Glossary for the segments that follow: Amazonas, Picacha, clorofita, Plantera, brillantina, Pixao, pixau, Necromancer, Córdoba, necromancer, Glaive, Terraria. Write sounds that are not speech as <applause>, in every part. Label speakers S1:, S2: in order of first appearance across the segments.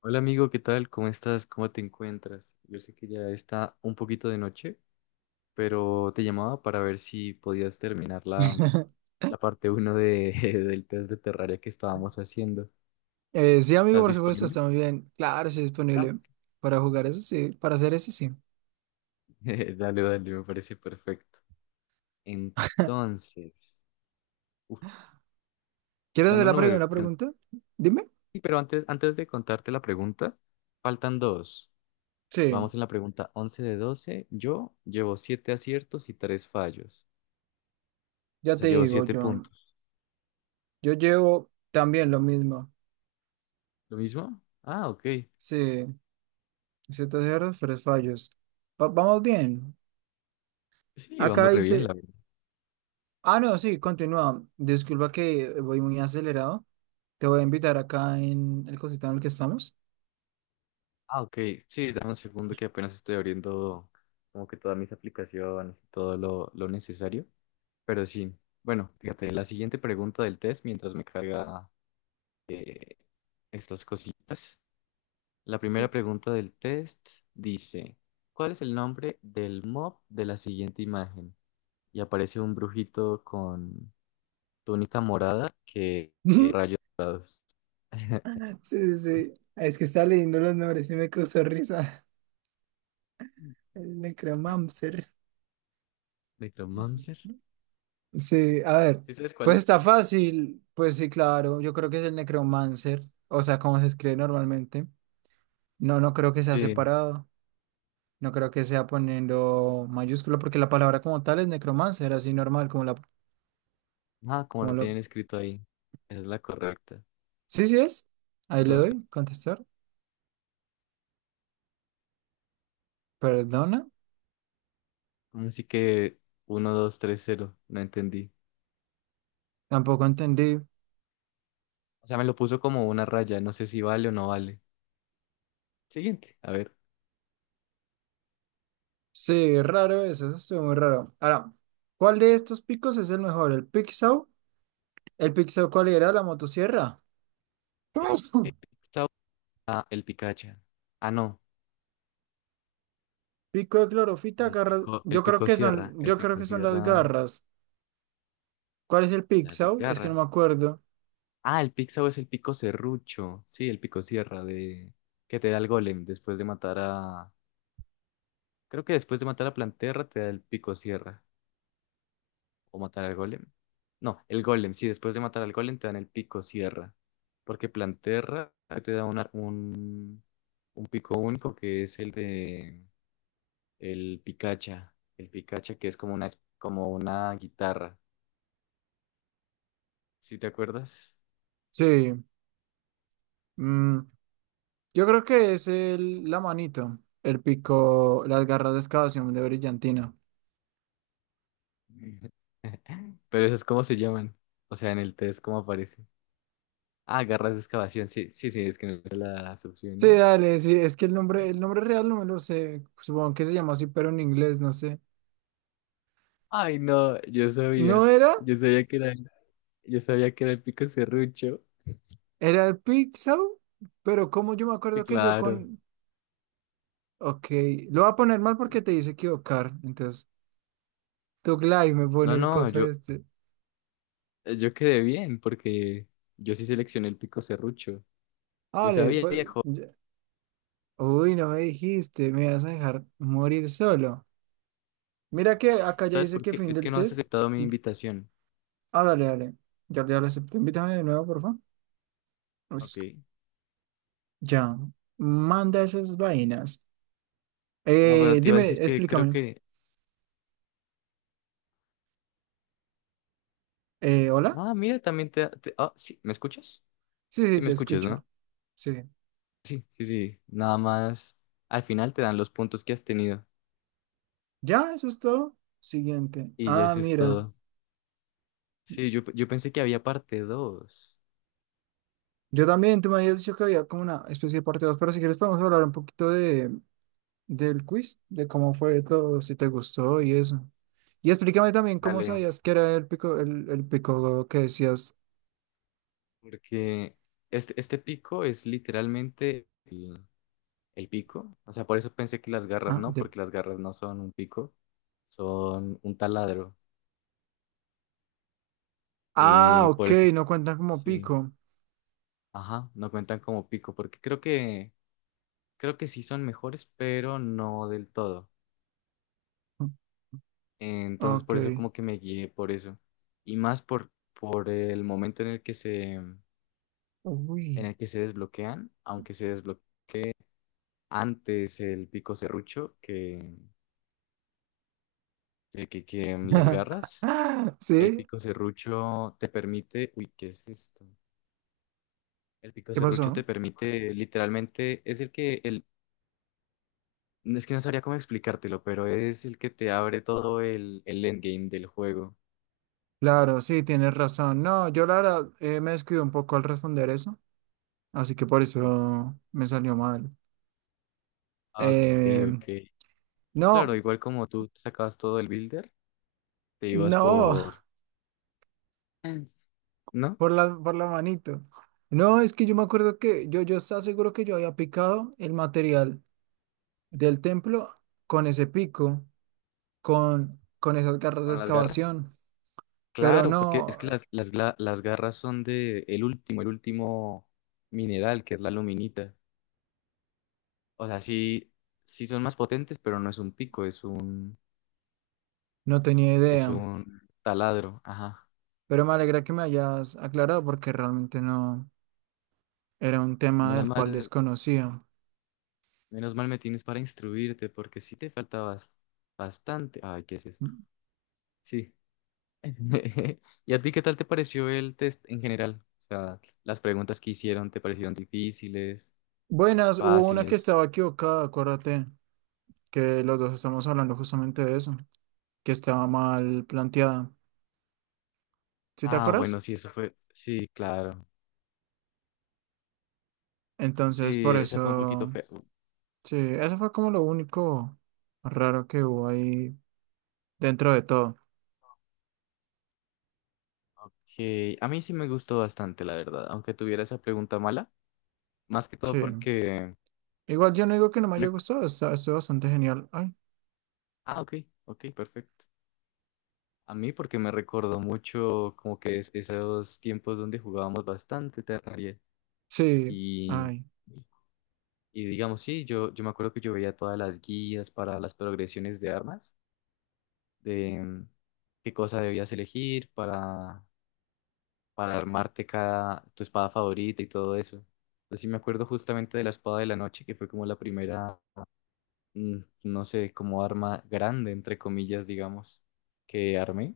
S1: Hola amigo, ¿qué tal? ¿Cómo estás? ¿Cómo te encuentras? Yo sé que ya está un poquito de noche, pero te llamaba para ver si podías terminar la,
S2: <laughs>
S1: la parte uno <laughs> del test de Terraria que estábamos haciendo.
S2: Sí, amigo,
S1: ¿Estás
S2: por supuesto,
S1: disponible?
S2: está muy bien. Claro, estoy
S1: Ah,
S2: disponible para jugar eso, sí, para hacer eso, sí.
S1: <laughs> dale, dale, me parece perfecto. Entonces, uf,
S2: ¿Quieres
S1: dando
S2: hacer
S1: un
S2: la
S1: número.
S2: primera pregunta? Dime.
S1: Sí, pero antes de contarte la pregunta, faltan dos.
S2: Sí,
S1: Vamos en la pregunta 11 de 12. Yo llevo 7 aciertos y 3 fallos. O
S2: ya
S1: sea,
S2: te
S1: llevo
S2: digo
S1: 7
S2: yo.
S1: puntos.
S2: Yo llevo también lo mismo.
S1: ¿Lo mismo? Ah, ok.
S2: Sí, ciertos errores, pero fallos. Vamos bien.
S1: Sí,
S2: Acá
S1: vamos re bien, la
S2: dice.
S1: verdad.
S2: Ah, no, sí, continúa. Disculpa que voy muy acelerado. Te voy a invitar acá en el cosito en el que estamos.
S1: Ah, ok. Sí, dame un segundo que apenas estoy abriendo como que todas mis aplicaciones y todo lo necesario. Pero sí, bueno, fíjate, la siguiente pregunta del test mientras me carga estas cositas. La primera pregunta del test dice, ¿cuál es el nombre del mob de la siguiente imagen? Y aparece un brujito con túnica morada que.
S2: <laughs>
S1: <laughs>
S2: Sí, sí, sí. Es que está leyendo los nombres y me causó risa. <laughs> El necromancer.
S1: ¿Necromancer?
S2: Sí, a ver,
S1: ¿Sí sabes cuál
S2: pues está
S1: es?
S2: fácil, pues sí, claro, yo creo que es el necromancer, o sea, como se escribe normalmente. No, no creo que sea
S1: Sí.
S2: separado, no creo que sea poniendo mayúscula, porque la palabra como tal es necromancer, así normal, como la,
S1: Ah, como
S2: como
S1: lo
S2: lo...
S1: tienen escrito ahí. Esa es la correcta.
S2: Sí, sí es, ahí le
S1: Entonces,
S2: doy, contestar, perdona,
S1: pues, así que 1230, no entendí.
S2: tampoco entendí.
S1: O sea, me lo puso como una raya. No sé si vale o no vale. Siguiente. A ver.
S2: Sí, raro eso, eso estuvo muy raro. Ahora, ¿cuál de estos picos es el mejor? ¿El pixau? ¿El pixau cuál era? ¿La motosierra?
S1: Eh,
S2: <laughs>
S1: Esta el Picacha. Ah, no.
S2: Pico de clorofita, garras. Yo creo que son,
S1: El
S2: yo creo
S1: pico
S2: que son las
S1: Sierra,
S2: garras. ¿Cuál es el
S1: las
S2: pixau? Es que no me
S1: garras.
S2: acuerdo.
S1: Ah, el Pixao es el pico serrucho. Sí, el pico Sierra de que te da el golem después de matar a. Creo que después de matar a Planterra te da el pico Sierra. ¿O matar al golem? No, el golem. Sí, después de matar al golem te dan el pico sierra. Porque Planterra te da un pico único que es el de el Picacha. El Picacha que es como una guitarra. ¿Sí te acuerdas?
S2: Sí. mm, yo creo que es el, la manito. El pico, las garras de excavación de brillantina.
S1: <laughs> Pero eso es como se llaman. O sea, en el test, ¿cómo aparece? Ah, garras de excavación. Sí, sí, sí, es que no sé las
S2: Sí,
S1: opciones.
S2: dale, sí, es que el nombre real no me lo sé. Supongo que se llama así, pero en inglés, no sé.
S1: Ay, no, yo sabía.
S2: ¿No era?
S1: Yo sabía que era, el- yo sabía que era el pico serrucho.
S2: Era el pixau, pero como yo me
S1: Sí,
S2: acuerdo que yo
S1: claro.
S2: con. Ok, lo voy a poner mal porque te dice equivocar. Entonces, tu Glaive me
S1: No,
S2: pone el
S1: no,
S2: coso este.
S1: yo quedé bien porque yo sí seleccioné el pico serrucho. Yo
S2: Vale,
S1: sabía,
S2: pues.
S1: viejo.
S2: Uy, no me dijiste, me vas a dejar morir solo. Mira que acá ya
S1: ¿Sabes
S2: dice
S1: por
S2: que
S1: qué?
S2: fin
S1: Es que
S2: del
S1: no has
S2: test.
S1: aceptado mi invitación.
S2: Ah, dale, dale. Ya, ya lo acepté. Invítame de nuevo, por favor.
S1: Ok.
S2: Pues ya. Manda esas vainas.
S1: Ah, bueno, te iba a
S2: Dime,
S1: decir que creo
S2: explícame.
S1: que...
S2: ¿Hola?
S1: Ah, mira, también Ah, sí, ¿me escuchas?
S2: Sí,
S1: Sí,
S2: sí,
S1: me
S2: te
S1: escuchas, ¿no?
S2: escucho. Sí.
S1: Sí, sí, sí. Nada más. Al final te dan los puntos que has tenido.
S2: Ya, eso es todo. Siguiente.
S1: Y ya
S2: Ah,
S1: eso es
S2: mira.
S1: todo. Sí, yo pensé que había parte dos.
S2: Yo también, tú me habías dicho que había como una especie de parte 2, pero si quieres podemos hablar un poquito de del quiz, de cómo fue todo, si te gustó y eso. Y explícame también cómo
S1: Dale.
S2: sabías que era el pico que decías.
S1: Porque este pico es literalmente, el pico. O sea, por eso pensé que las garras
S2: Ah,
S1: no,
S2: de...
S1: porque las garras no son un pico, son un taladro.
S2: ah,
S1: Y por
S2: ok,
S1: eso,
S2: no cuentan como
S1: sí,
S2: pico.
S1: ajá, no cuentan como pico, porque creo que sí son mejores, pero no del todo. Entonces,
S2: Ok.
S1: por eso como que me guié por eso. Y más por el momento en el que se, en
S2: Uy.
S1: el que se desbloquean, aunque se desbloquea antes el pico serrucho que las garras.
S2: <laughs>
S1: El
S2: ¿Sí?
S1: pico serrucho te permite, uy, ¿qué es esto? El pico
S2: ¿Qué
S1: serrucho te
S2: pasó?
S1: permite, literalmente, es no, es que no sabría cómo explicártelo, pero es el que te abre todo el endgame del juego.
S2: Claro, sí, tienes razón. No, yo la verdad me descuido un poco al responder eso, así que por
S1: Mm.
S2: eso me salió mal.
S1: Ah, ok,
S2: Eh,
S1: ok. Claro,
S2: no,
S1: igual como tú te sacabas todo el builder, te ibas
S2: no. <laughs>
S1: por. Mm. ¿No?
S2: Por la manito. No, es que yo me acuerdo que yo estaba seguro que yo había picado el material del templo con ese pico, con esas garras de
S1: Con las garras.
S2: excavación, pero
S1: Claro, porque es
S2: no,
S1: que las garras son de el último mineral, que es la luminita. O sea, sí, sí son más potentes, pero no es un pico, es un,
S2: no tenía
S1: es
S2: idea.
S1: un taladro. Ajá.
S2: Pero me alegra que me hayas aclarado porque realmente no era un
S1: Sí,
S2: tema
S1: menos
S2: del cual
S1: mal,
S2: desconocía.
S1: menos mal me tienes para instruirte, porque sí te faltabas bastante. Ay, ¿qué es esto? Sí. <laughs> ¿Y a ti qué tal te pareció el test en general? O sea, las preguntas que hicieron, ¿te parecieron difíciles,
S2: Buenas, hubo una que
S1: fáciles?
S2: estaba equivocada, acuérdate que los dos estamos hablando justamente de eso, que estaba mal planteada. ¿Sí te
S1: Ah, bueno,
S2: acuerdas?
S1: sí, eso fue. Sí, claro.
S2: Entonces,
S1: Sí,
S2: por
S1: esa fue un poquito
S2: eso.
S1: fea.
S2: Sí, eso fue como lo único raro que hubo ahí dentro de todo.
S1: Que a mí sí me gustó bastante, la verdad, aunque tuviera esa pregunta mala, más que todo
S2: Sí. Igual yo no digo que no me haya
S1: rec-
S2: gustado, está, estuvo bastante genial. Ay,
S1: Ah, ok, ok, perfecto. A mí porque me recordó mucho como que esos tiempos donde jugábamos bastante Terraria
S2: sí,
S1: y,
S2: ay,
S1: y digamos, sí, yo me acuerdo que yo veía todas las guías para las progresiones de armas, de mm, qué cosa debías elegir para armarte tu espada favorita y todo eso. Entonces sí me acuerdo justamente de la espada de la noche, que fue como la primera, mm, no sé, como arma grande, entre comillas, digamos, que armé.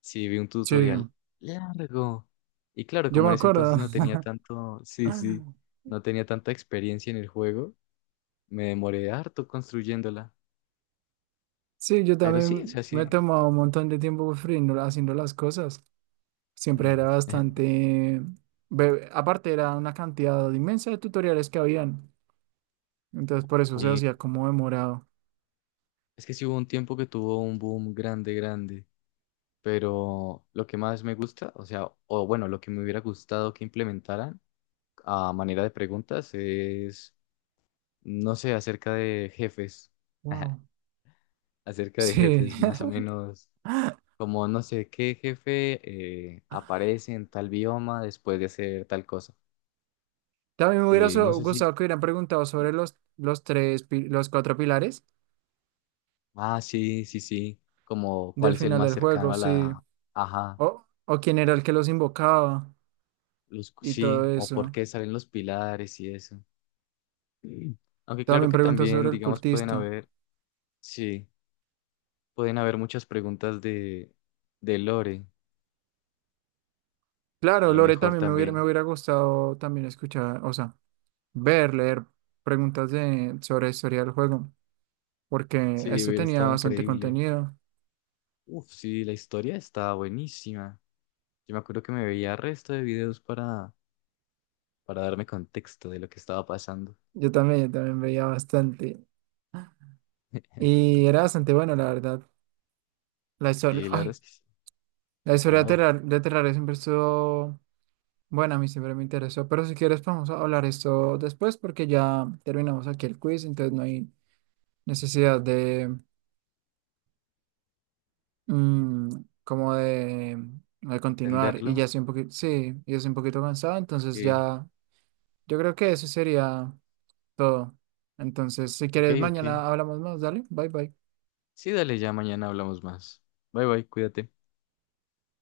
S1: Sí, vi un
S2: sí.
S1: tutorial largo. Y claro,
S2: Yo
S1: como
S2: me
S1: en ese entonces
S2: acuerdo.
S1: no tenía tanto, sí, sí,
S2: <laughs>
S1: no tenía tanta experiencia en el juego, me demoré harto construyéndola.
S2: Sí, yo
S1: Pero sí, o sea,
S2: también me
S1: sí.
S2: he tomado un montón de tiempo pues, haciendo las cosas. Siempre era
S1: Ujú. <laughs>
S2: bastante... Aparte era una cantidad inmensa de tutoriales que habían. Entonces por eso se hacía como demorado.
S1: Es que sí hubo un tiempo que tuvo un boom grande, grande. Pero lo que más me gusta, o sea, o bueno, lo que me hubiera gustado que implementaran a manera de preguntas es, no sé, acerca de jefes. <laughs>
S2: Wow.
S1: Acerca de
S2: Sí.
S1: jefes, más o
S2: <laughs>
S1: menos. Como no sé qué jefe aparece en tal bioma después de hacer tal cosa.
S2: También me hubiera
S1: Y no sé si.
S2: gustado que hubieran preguntado sobre los 3, los 4 pilares
S1: Ah, sí, sí, sí. Como cuál
S2: del
S1: es el
S2: final
S1: más
S2: del
S1: cercano
S2: juego,
S1: a
S2: sí.
S1: la. Ajá.
S2: O, o quién era el que los invocaba
S1: Los.
S2: y todo
S1: Sí, o
S2: eso.
S1: por qué salen los pilares y eso. Mm. Aunque claro
S2: También
S1: que
S2: preguntas
S1: también,
S2: sobre el
S1: digamos, pueden
S2: cultista.
S1: haber. Sí, pueden haber muchas preguntas de Lore. A
S2: Claro,
S1: lo
S2: Lore
S1: mejor
S2: también me
S1: también.
S2: hubiera gustado también escuchar, o sea, ver, leer preguntas de, sobre la historia del juego, porque
S1: Sí,
S2: este
S1: hubiera
S2: tenía
S1: estado
S2: bastante
S1: increíble.
S2: contenido.
S1: Uf, sí, la historia está buenísima. Yo me acuerdo que me veía resto de videos para darme contexto de lo que estaba pasando.
S2: Yo también veía bastante.
S1: <laughs>
S2: Y era bastante bueno, la verdad. La historia,
S1: Sí, la verdad
S2: ay,
S1: es que sí.
S2: la historia de
S1: Wow,
S2: Terrar, de Terraria siempre estuvo. Bueno, a mí siempre me interesó, pero si quieres podemos hablar esto después porque ya terminamos aquí el quiz, entonces no hay necesidad de mm, como de continuar y
S1: entenderlo.
S2: ya estoy un poquito, sí, ya estoy un poquito cansado, entonces
S1: Ok,
S2: ya yo creo que eso sería todo. Entonces, si
S1: ok,
S2: quieres
S1: ok.
S2: mañana hablamos más, dale, bye bye.
S1: Sí, dale, ya mañana hablamos más. Bye, bye, cuídate.